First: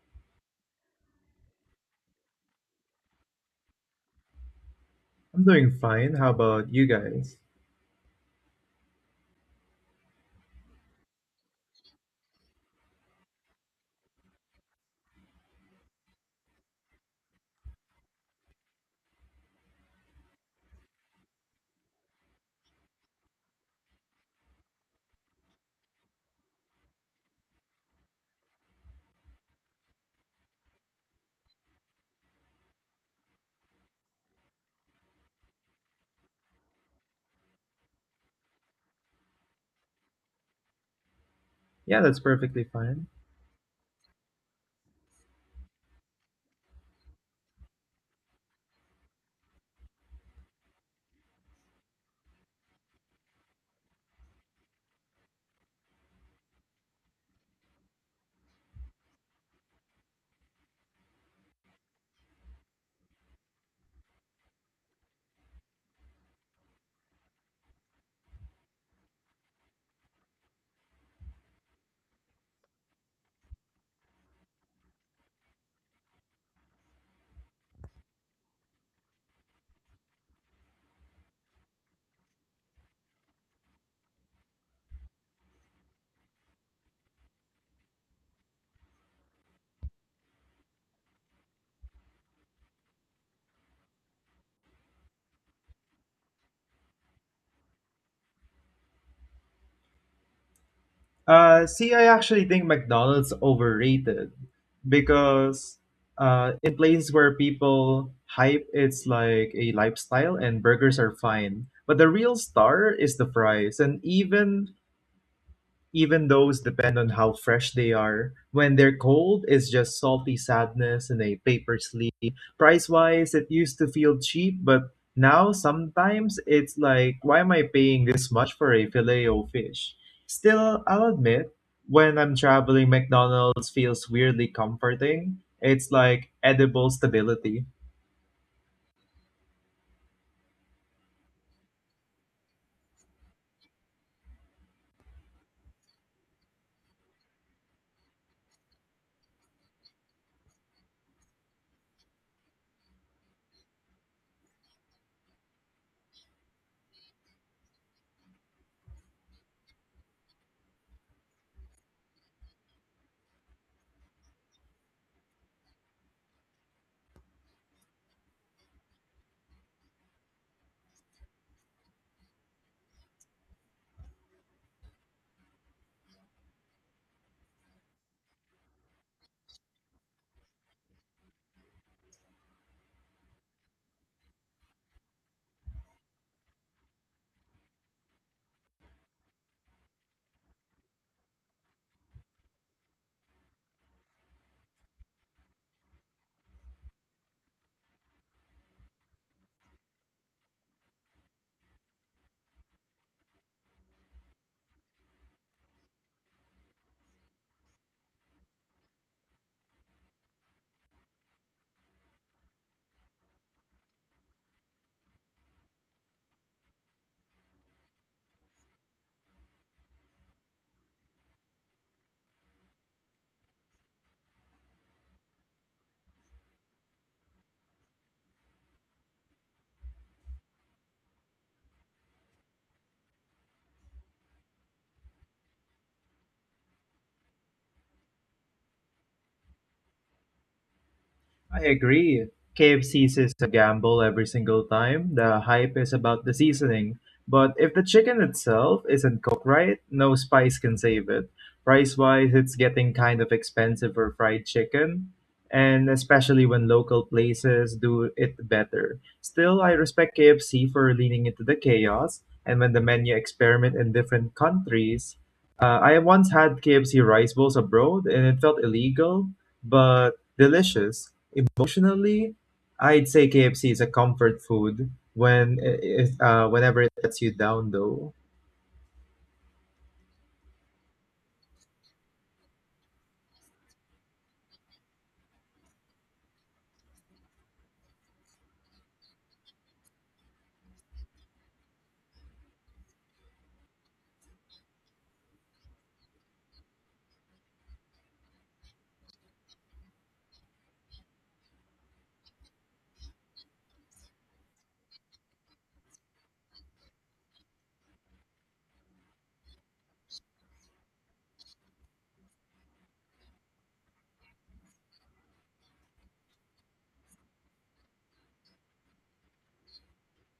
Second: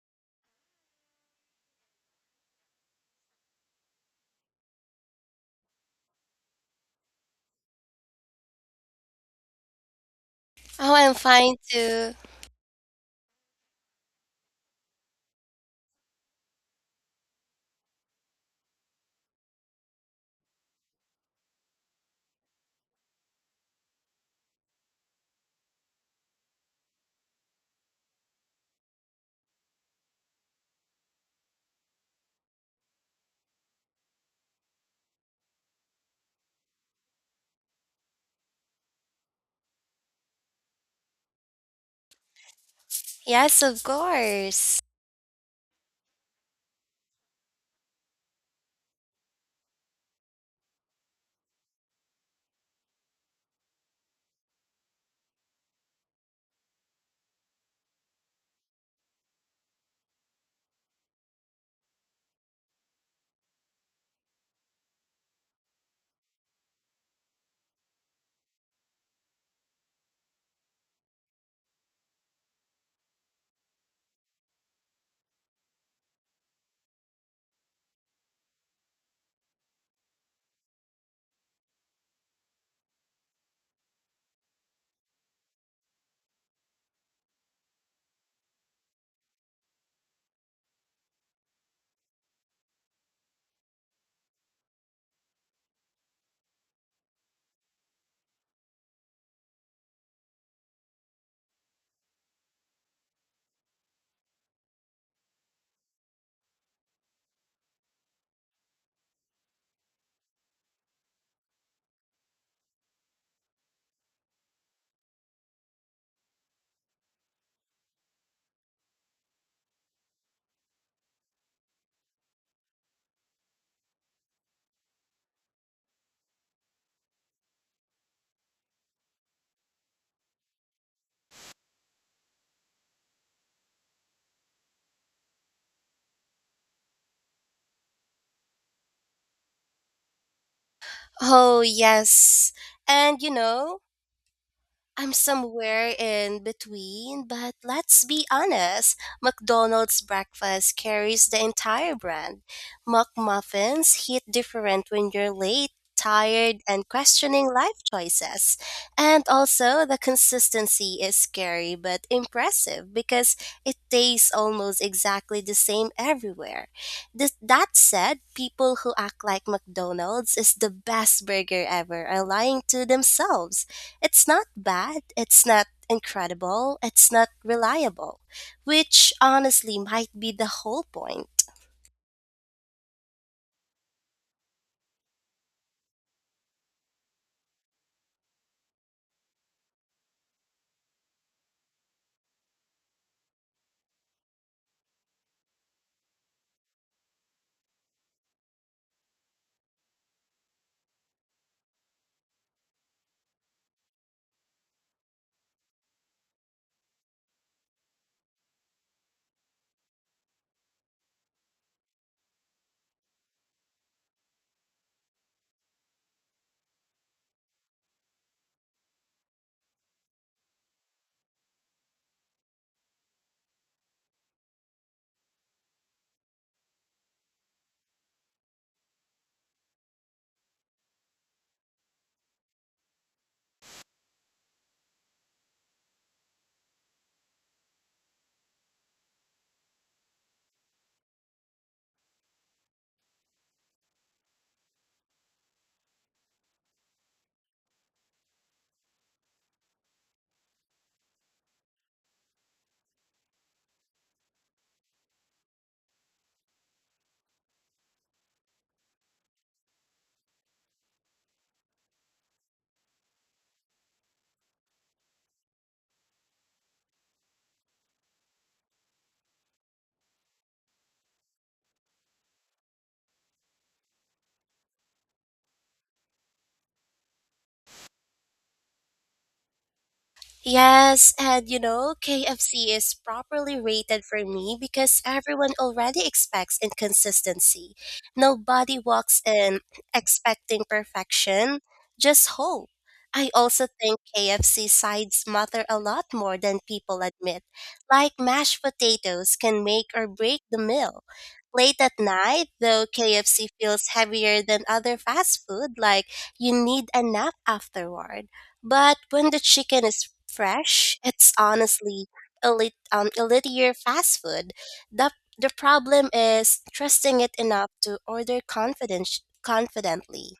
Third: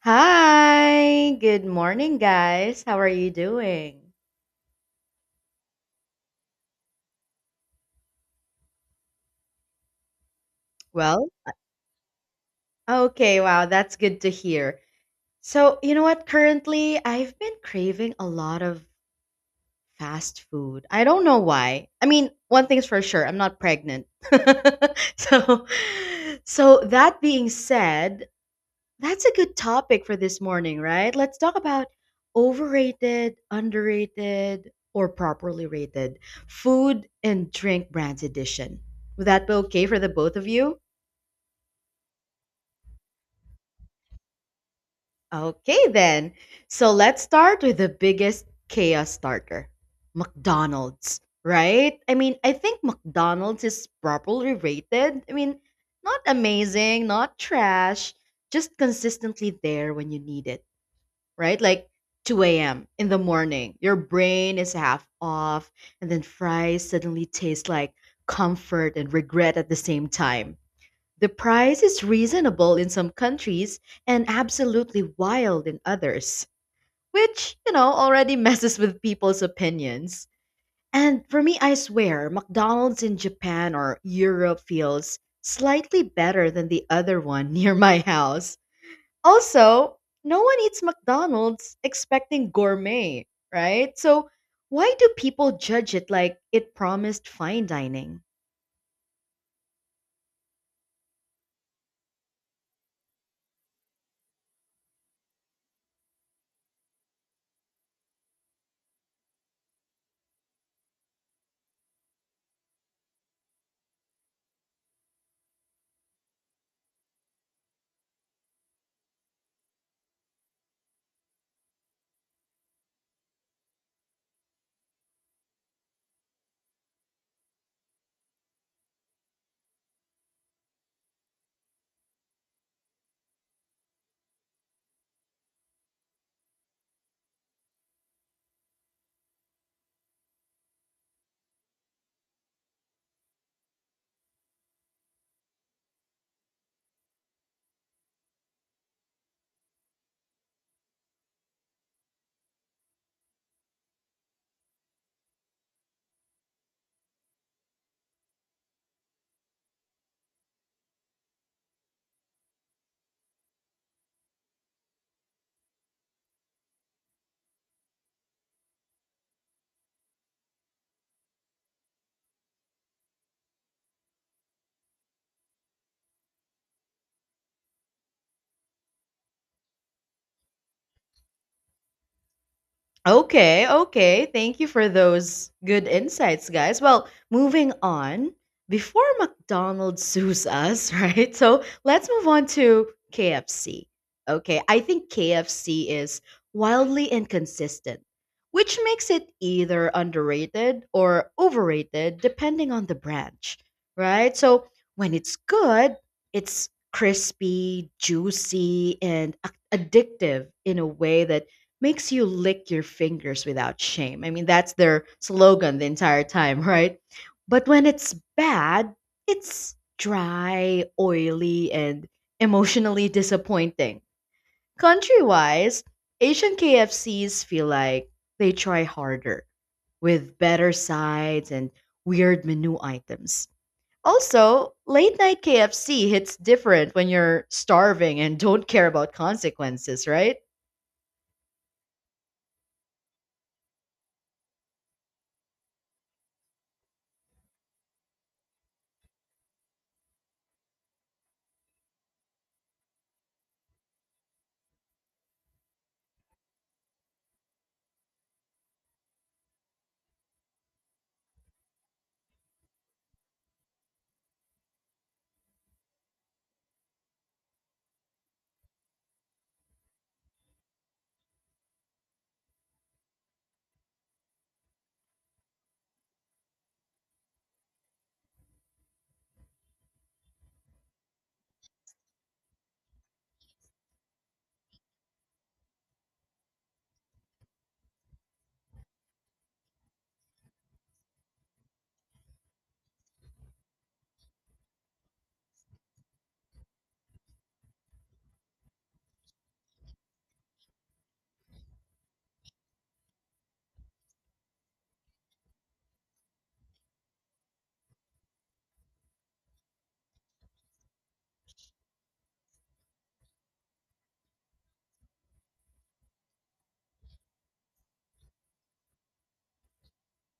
Hi, good morning, guys. How are you doing? I'm doing fine. How about you guys? Oh, I'm Well, fine too. okay, wow, that's good to hear. So, you know what? Currently, I've been craving a lot of fast food. I don't know why. I mean, one thing's for sure, I'm not pregnant. so, so that being said, that's a good topic for this morning, right? Let's talk about overrated, underrated, or properly rated food and drink brands edition. Would that be okay for the both of you? Yeah, that's perfectly fine. Yes, of course. Okay, then. So let's start with the biggest chaos starter McDonald's, right? I mean, I think McDonald's is properly rated. I mean, not amazing, not trash, just consistently there when you need it, right? Like 2 a.m. in the morning, your brain is half off, and then fries suddenly taste like comfort and regret at the same time. The price is reasonable in some countries and absolutely wild in others, which, already messes with people's opinions. And for me, I swear, McDonald's in Japan or Europe feels slightly better than the other one near my house. Also, no one eats McDonald's expecting gourmet, right? So, why do people judge it like it promised fine dining? See, I actually think McDonald's overrated because in places where people hype it's like a lifestyle and burgers are fine. But the real star is the fries. And even Even those depend on how fresh they are. When they're cold, it's just salty sadness in a paper sleeve. Price wise, it used to feel cheap, but now sometimes it's like, why am I paying this much for a filet o fish? Still, I'll admit, when I'm traveling, McDonald's feels weirdly comforting. It's like edible stability. Oh, yes. And you know, I'm somewhere in between, but let's be honest. McDonald's breakfast carries the entire brand. McMuffins hit different when you're late, tired, and questioning life choices. And also, the consistency is scary but impressive because it tastes almost exactly the same everywhere. This, that said, people who act like McDonald's is the best burger ever are lying to themselves. It's not bad, it's not incredible, it's not reliable, which honestly might be the whole point. Okay, okay. Thank you for those good insights, guys. Well, moving on, before McDonald's sues us, right? So let's move on to KFC. Okay, I think KFC is wildly inconsistent, which makes it either underrated or overrated depending on the branch, right? So when it's good, it's crispy, juicy, and addictive in a way that makes you lick your fingers without shame. I mean, that's their slogan the entire time, right? But when it's bad, it's dry, oily, and emotionally disappointing. Country wise, Asian KFCs feel like they try harder with better sides and weird menu items. Also, late night KFC hits different when you're starving and don't care about consequences, right? I agree. KFC is a gamble every single time. The hype is about the seasoning. But if the chicken itself isn't cooked right, no spice can save it. Price wise, it's getting kind of expensive for fried chicken, and especially when local places do it better. Still, I respect KFC for leaning into the chaos, and when the menu experiment in different countries. I once had KFC rice bowls abroad, and it felt illegal, but delicious. Emotionally, I'd say KFC is a comfort food whenever it lets you down though. Yes, and you know, KFC is properly rated for me because everyone already expects inconsistency. Nobody walks in expecting perfection, just hope. I also think KFC sides matter a lot more than people admit, like mashed potatoes can make or break the meal. Late at night, though, KFC feels heavier than other fast food, like you need a nap afterward. But when the chicken is fresh, it's honestly elite, elitier fast food. The, the problem is trusting it enough to order confidently.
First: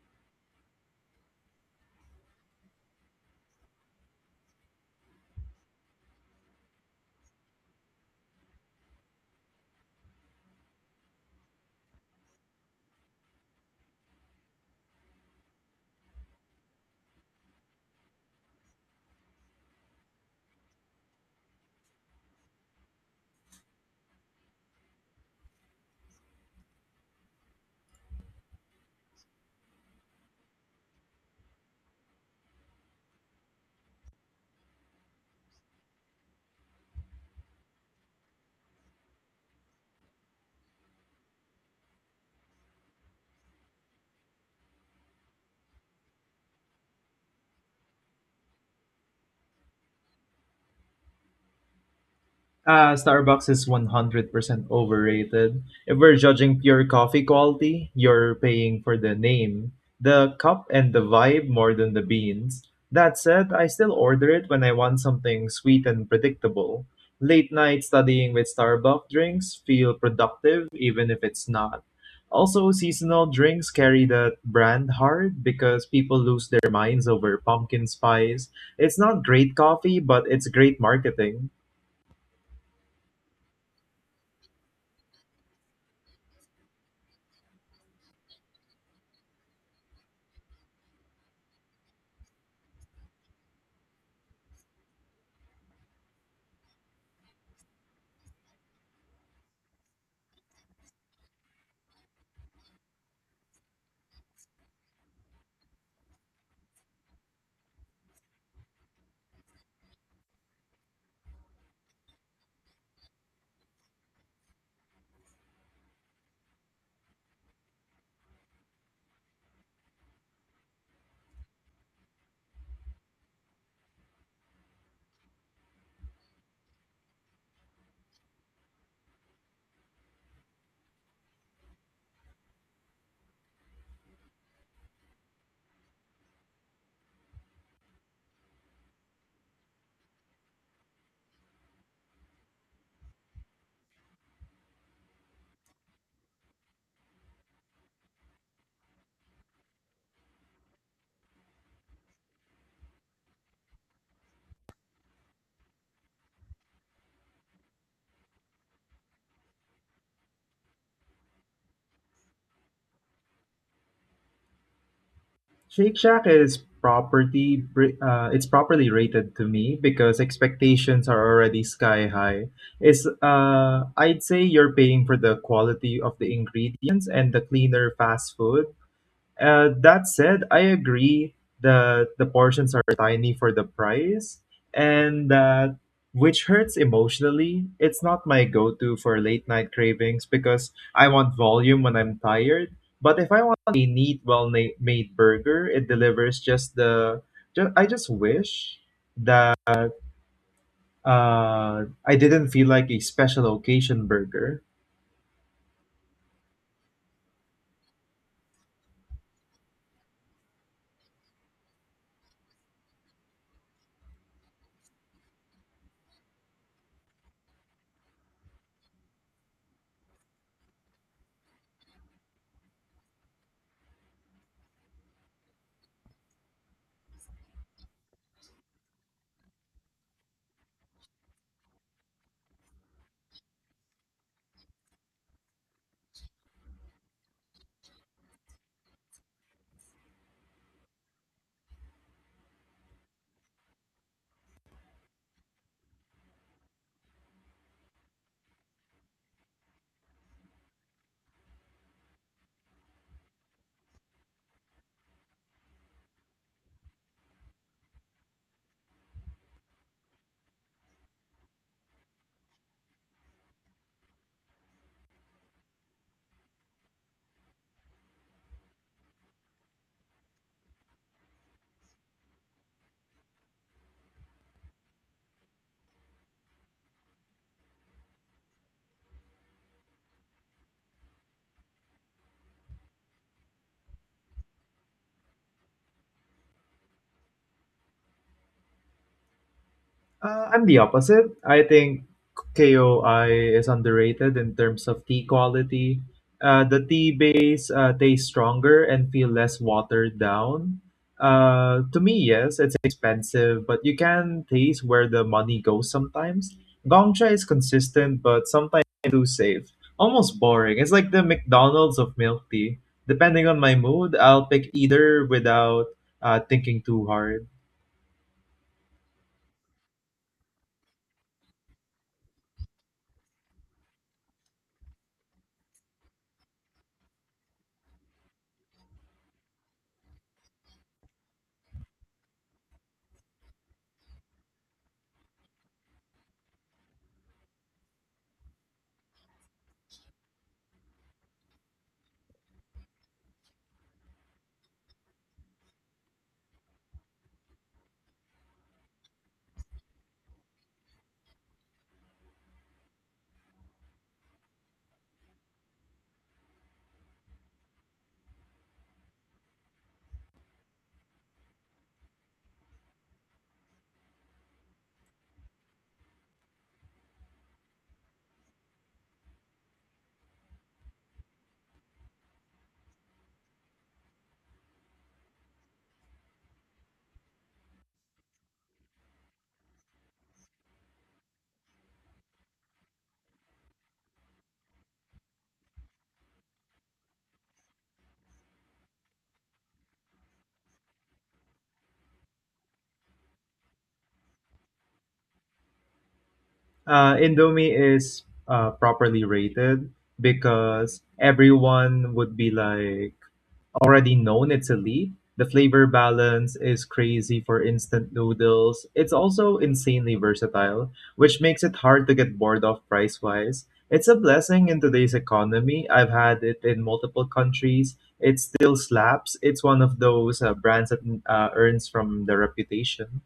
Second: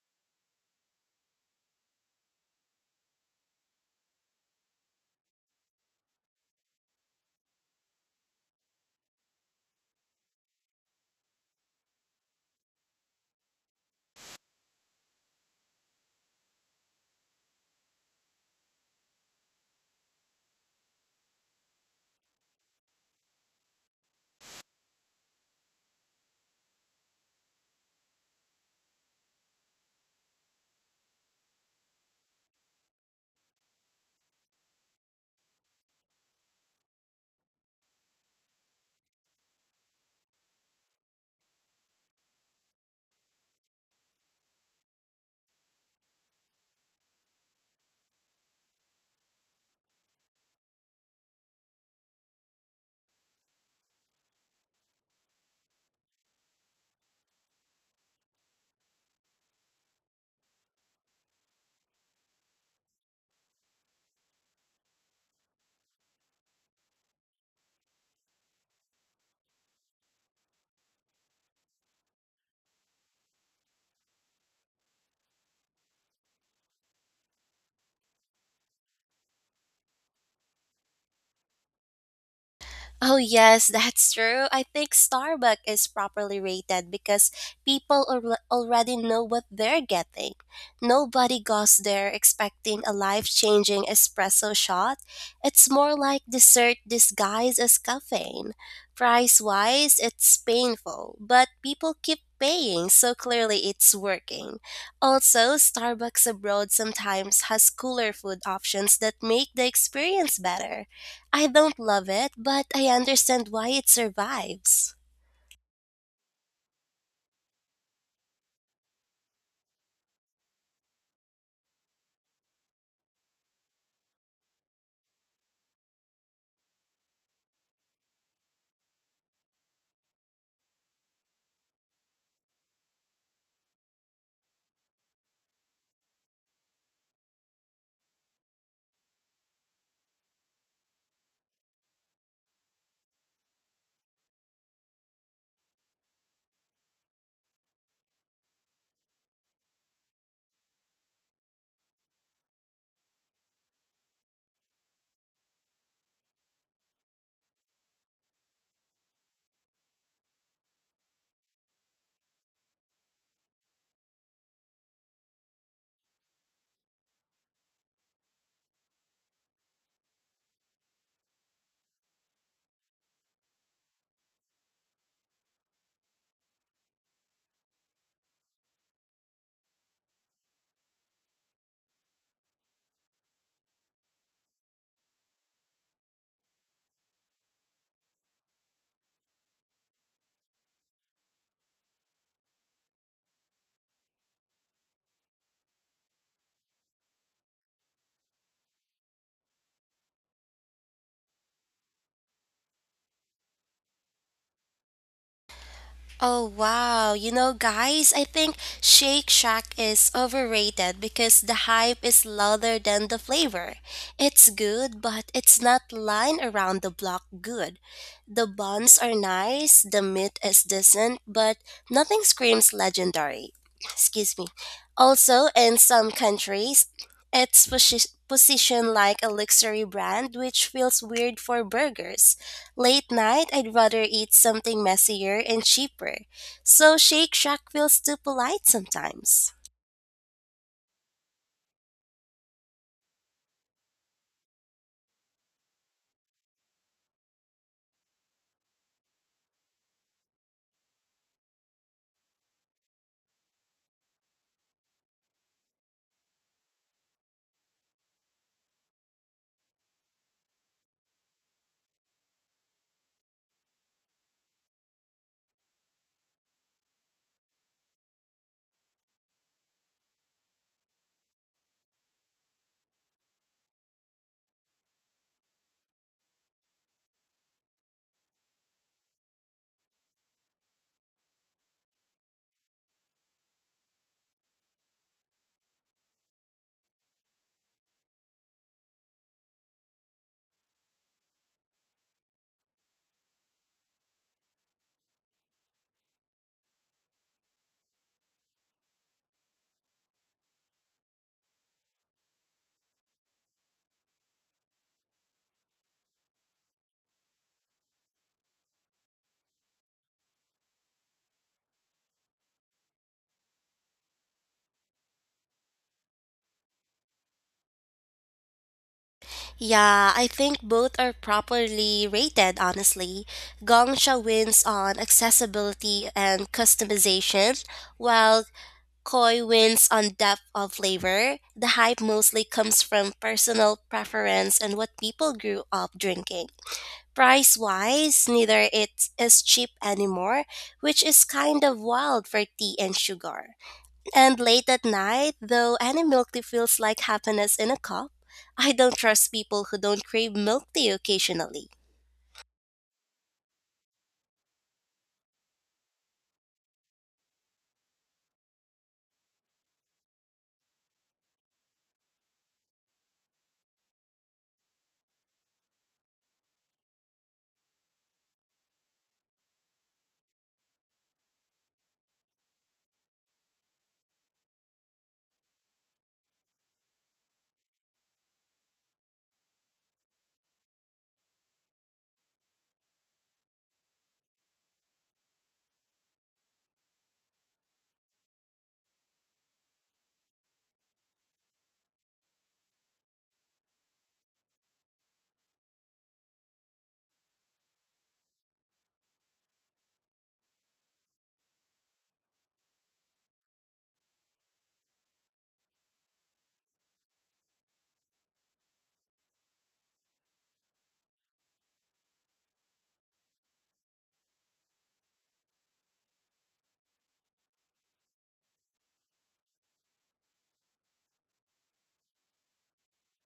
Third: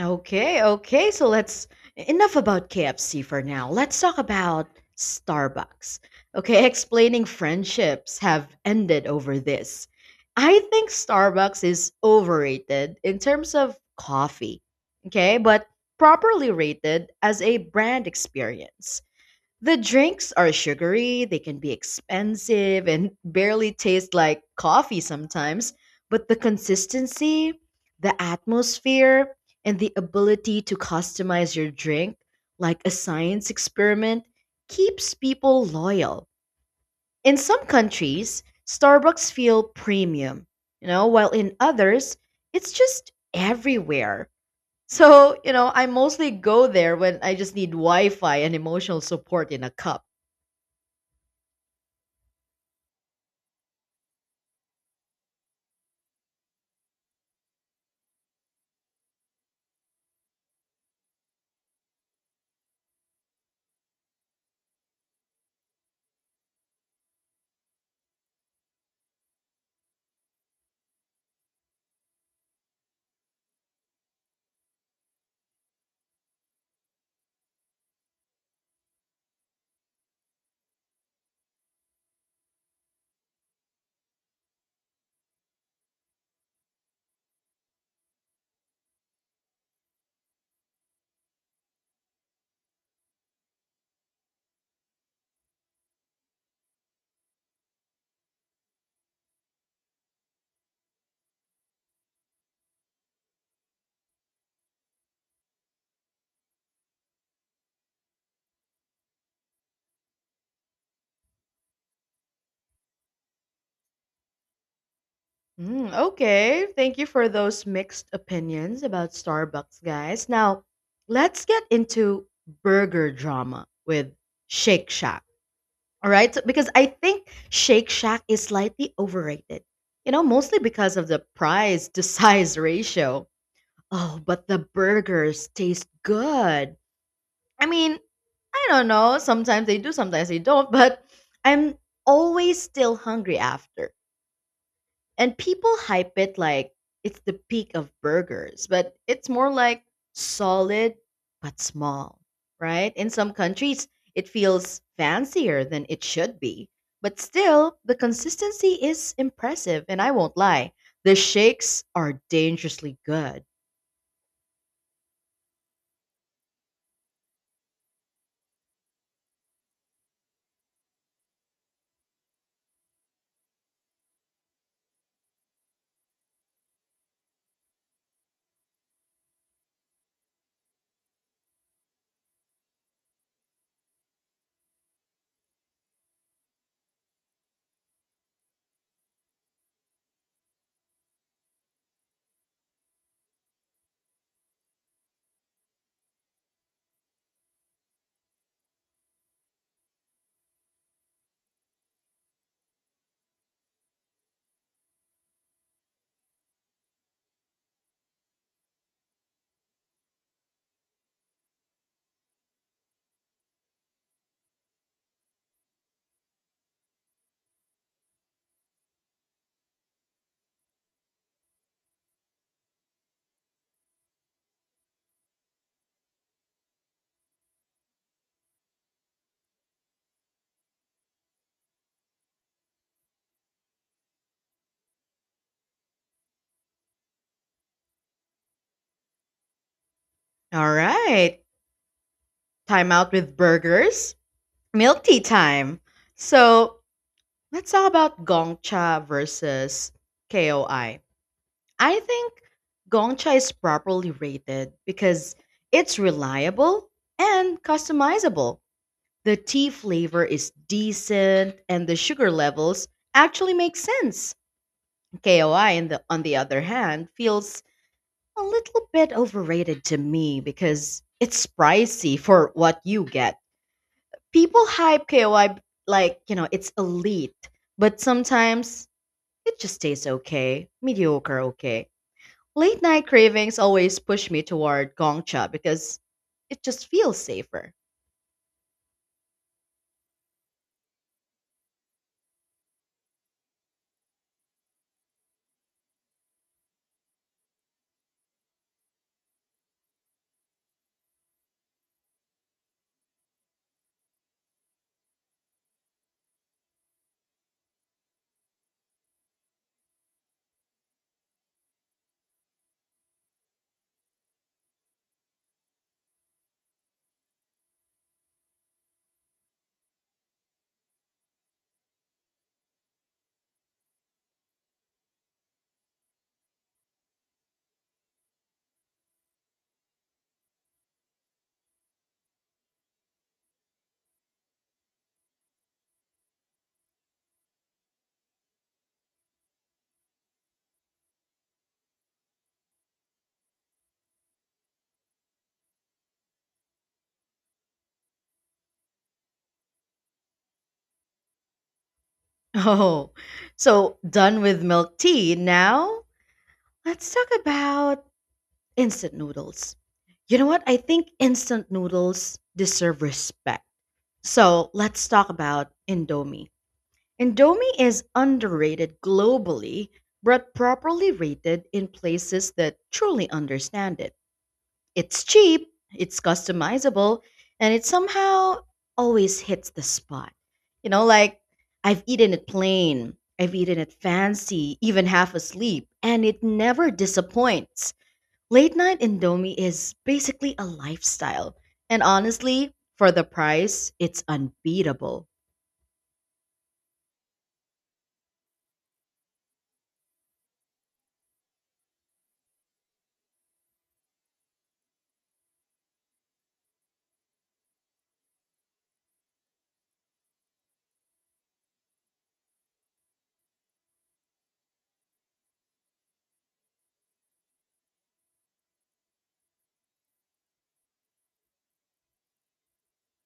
Okay, okay. So let's enough about KFC for now. Let's talk about Starbucks. Okay, explaining friendships have ended over this. I think Starbucks is overrated in terms of coffee. Okay, but properly rated as a brand experience. The drinks are sugary, they can be expensive, and barely taste like coffee sometimes. But the consistency, the atmosphere, and the ability to customize your drink like a science experiment keeps people loyal. In some countries, Starbucks feel premium, while in others, it's just everywhere. So, I mostly go there when I just need Wi Fi and emotional support in a cup. Starbucks is 100% overrated. If we're judging pure coffee quality, you're paying for the name, the cup, and the vibe more than the beans. That said, I still order it when I want something sweet and predictable. Late night studying with Starbucks drinks feel productive even if it's not. Also, seasonal drinks carry that brand hard because people lose their minds over pumpkin spice. It's not great coffee, but it's great marketing. Oh, yes, that's true. I think Starbucks is properly rated because people already know what they're getting. Nobody goes there expecting a life changing espresso shot. It's more like dessert disguised as caffeine. Price wise, it's painful, but people keep paying, so clearly it's working. Also, Starbucks abroad sometimes has cooler food options that make the experience better. I don't love it, but I understand why it survives. Mm, okay, thank you for those mixed opinions about Starbucks, guys. Now, let's get into burger drama with Shake Shack. All right, so, because I think Shake Shack is slightly overrated, mostly because of the price to size ratio. Oh, but the burgers taste good. I mean, I don't know. Sometimes they do, sometimes they don't, but I'm always still hungry after. And people hype it like it's the peak of burgers, but it's more like solid but small, right? In some countries, it feels fancier than it should be. But still, the consistency is impressive, and I won't lie, the shakes are dangerously good. Shake Shack is property br- it's properly rated to me because expectations are already sky high. It's I'd say you're paying for the quality of the ingredients and the cleaner fast food. That said, I agree that the portions are tiny for the price, and that which hurts emotionally. It's not my go to for late night cravings because I want volume when I'm tired. But if I want a neat, well na- made burger, it delivers just the. I just wish that I didn't feel like a special occasion burger. Oh wow, you know guys, I think Shake Shack is overrated because the hype is louder than the flavor. It's good, but it's not line around the block good. The buns are nice, the meat is decent, but nothing screams legendary. Excuse me. Also, in some countries, it's positioned like a luxury brand, which feels weird for burgers. Late night, I'd rather eat something messier and cheaper, so Shake Shack feels too polite sometimes. All right, time out with burgers, milk tea time. So let's talk about Gongcha versus KOI. I think Gongcha is properly rated because it's reliable and customizable. The tea flavor is decent and the sugar levels actually make sense. KOI on the other hand feels a little bit overrated to me because it's pricey for what you get. People hype KOI like, it's elite, but sometimes it just tastes okay, mediocre okay. Late night cravings always push me toward Gongcha because it just feels safer. I'm the opposite. I think KOI is underrated in terms of tea quality. The tea base tastes stronger and feel less watered down. To me, yes, it's expensive, but you can taste where the money goes sometimes. Gongcha is consistent, but sometimes too safe. Almost boring. It's like the McDonald's of milk tea. Depending on my mood, I'll pick either without thinking too hard. Yeah, I think both are properly rated, honestly. Gongsha wins on accessibility and customization, while Koi wins on depth of flavor. The hype mostly comes from personal preference and what people grew up drinking. Price wise, neither it's cheap anymore, which is kind of wild for tea and sugar. And late at night, though, any milk tea feels like happiness in a cup. I don't trust people who don't crave milk tea occasionally. Oh, so done with milk tea. Now let's talk about instant noodles. You know what? I think instant noodles deserve respect. So let's talk about Indomie. Indomie is underrated globally, but properly rated in places that truly understand it. It's cheap, it's customizable, and it somehow always hits the spot. Like I've eaten it plain, I've eaten it fancy, even half asleep, and it never disappoints. Late night Indomie is basically a lifestyle. And honestly, for the price, it's unbeatable. Indomie is properly rated because everyone would be like already known it's elite. The flavor balance is crazy for instant noodles. It's also insanely versatile, which makes it hard to get bored of price wise. It's a blessing in today's economy. I've had it in multiple countries. It still slaps. It's one of those brands that earns from the reputation.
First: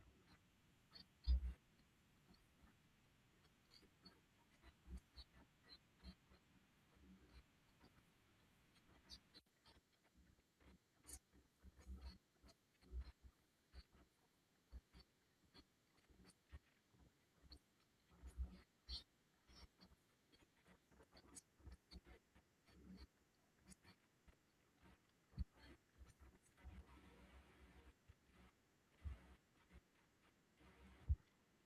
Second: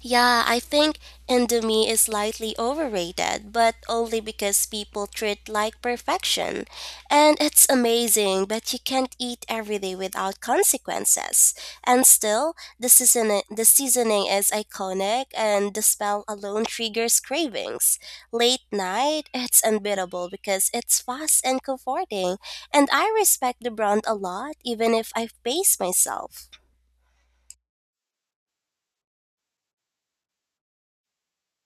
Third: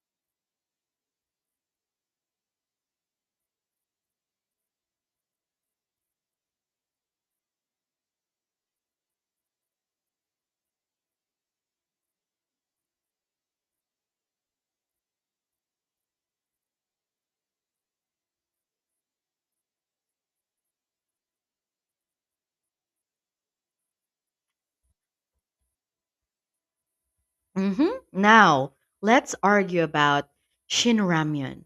Yeah, I think Indomie is slightly overrated, but only because people treat like perfection. And it's amazing, but you can't eat every day without consequences. And still, the seasoning is iconic and the smell alone triggers cravings. Late night, it's unbeatable because it's fast and comforting, and I respect the brand a lot even if I pace myself. Hmm. Now, let's argue about Shin Ramyun.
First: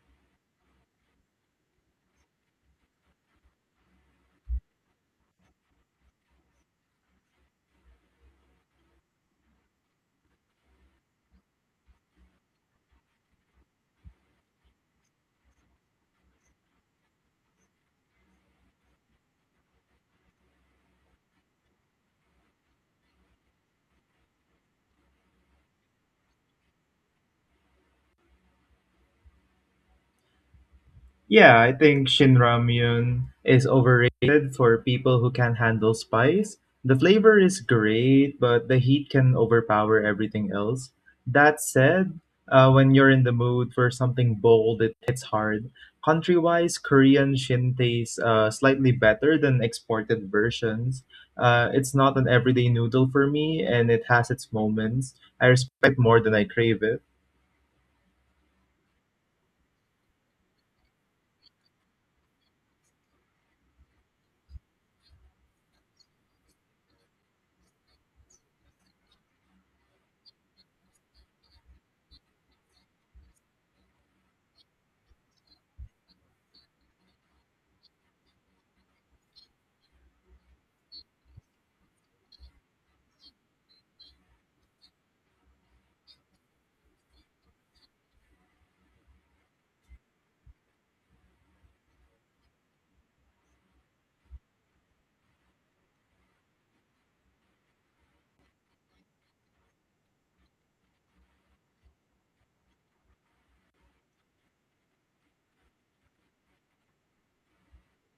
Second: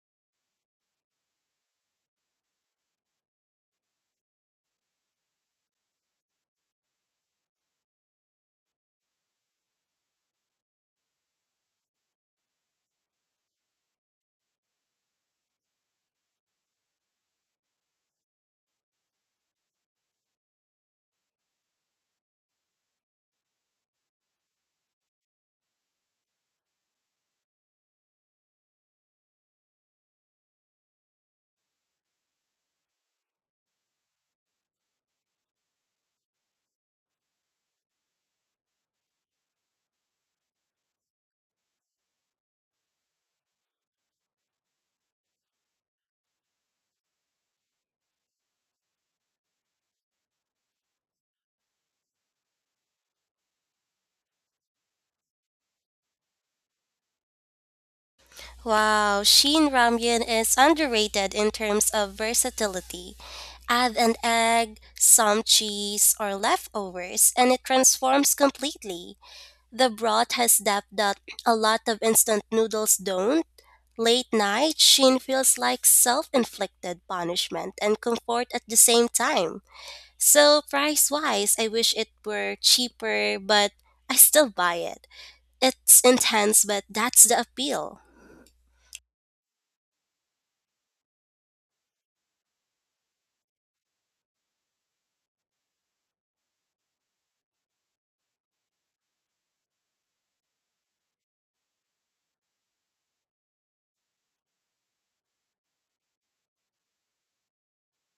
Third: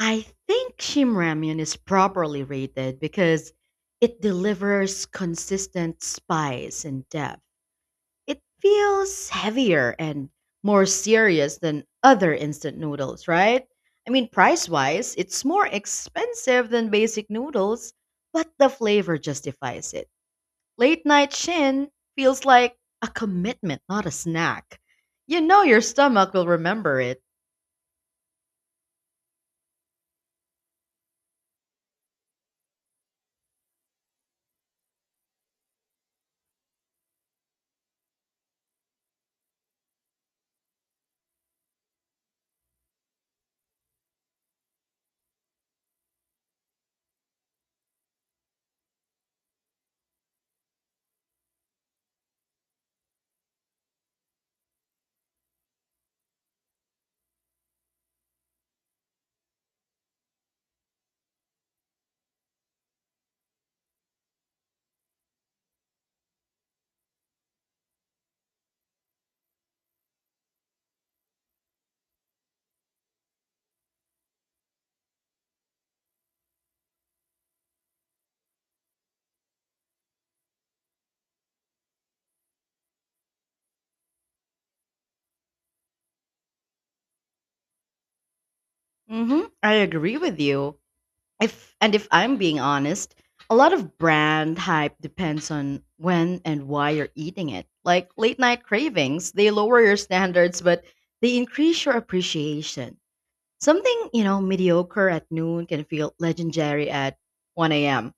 I think Shin Ramyun is properly rated because it delivers consistent spice and depth. It feels heavier and more serious than other instant noodles, right? I mean, price wise, it's more expensive than basic noodles, but the flavor justifies it. Late night Shin feels like a commitment, not a snack. You know your stomach will remember it. Yeah, I think Shin Ramyun is overrated for people who can handle spice. The flavor is great, but the heat can overpower everything else. That said, when you're in the mood for something bold, it hits hard. Country-wise, Korean Shin tastes slightly better than exported versions. It's not an everyday noodle for me, and it has its moments. I respect more than I crave it. Wow, Shin Ramyun is underrated in terms of versatility. Add an egg, some cheese, or leftovers, and it transforms completely. The broth has depth that a lot of instant noodles don't. Late night, Shin feels like self inflicted punishment and comfort at the same time. So, price wise, I wish it were cheaper, but I still buy it. It's intense, but that's the appeal. Hmm. I agree with you, if and if I'm being honest, a lot of brand hype depends on when and why you're eating it. Like late night cravings, they lower your standards but they increase your appreciation. Something, mediocre at noon can feel legendary at 1 a.m.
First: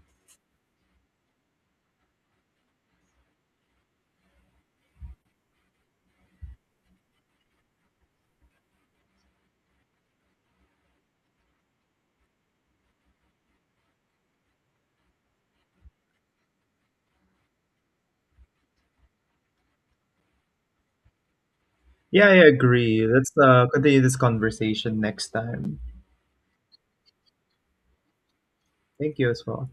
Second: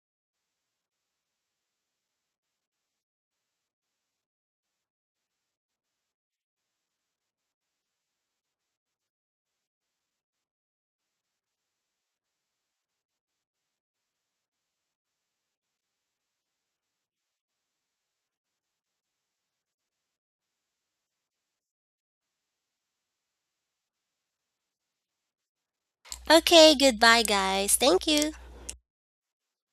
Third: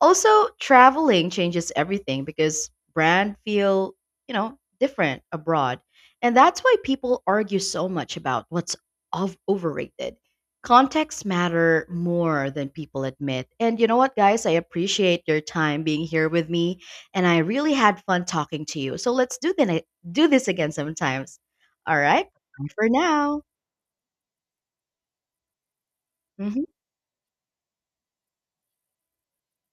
Also, traveling changes everything because brand feel, different abroad. And that's why people argue so much about what's of overrated. Contexts matter more than people admit. And you know what, guys? I appreciate your time being here with me, and I really had fun talking to you. So let's do this again sometimes. All right. Yeah, I Bye for agree. Let's now. Continue this conversation next time. Mhm. Okay, goodbye, guys. Thank you. Thank you as well.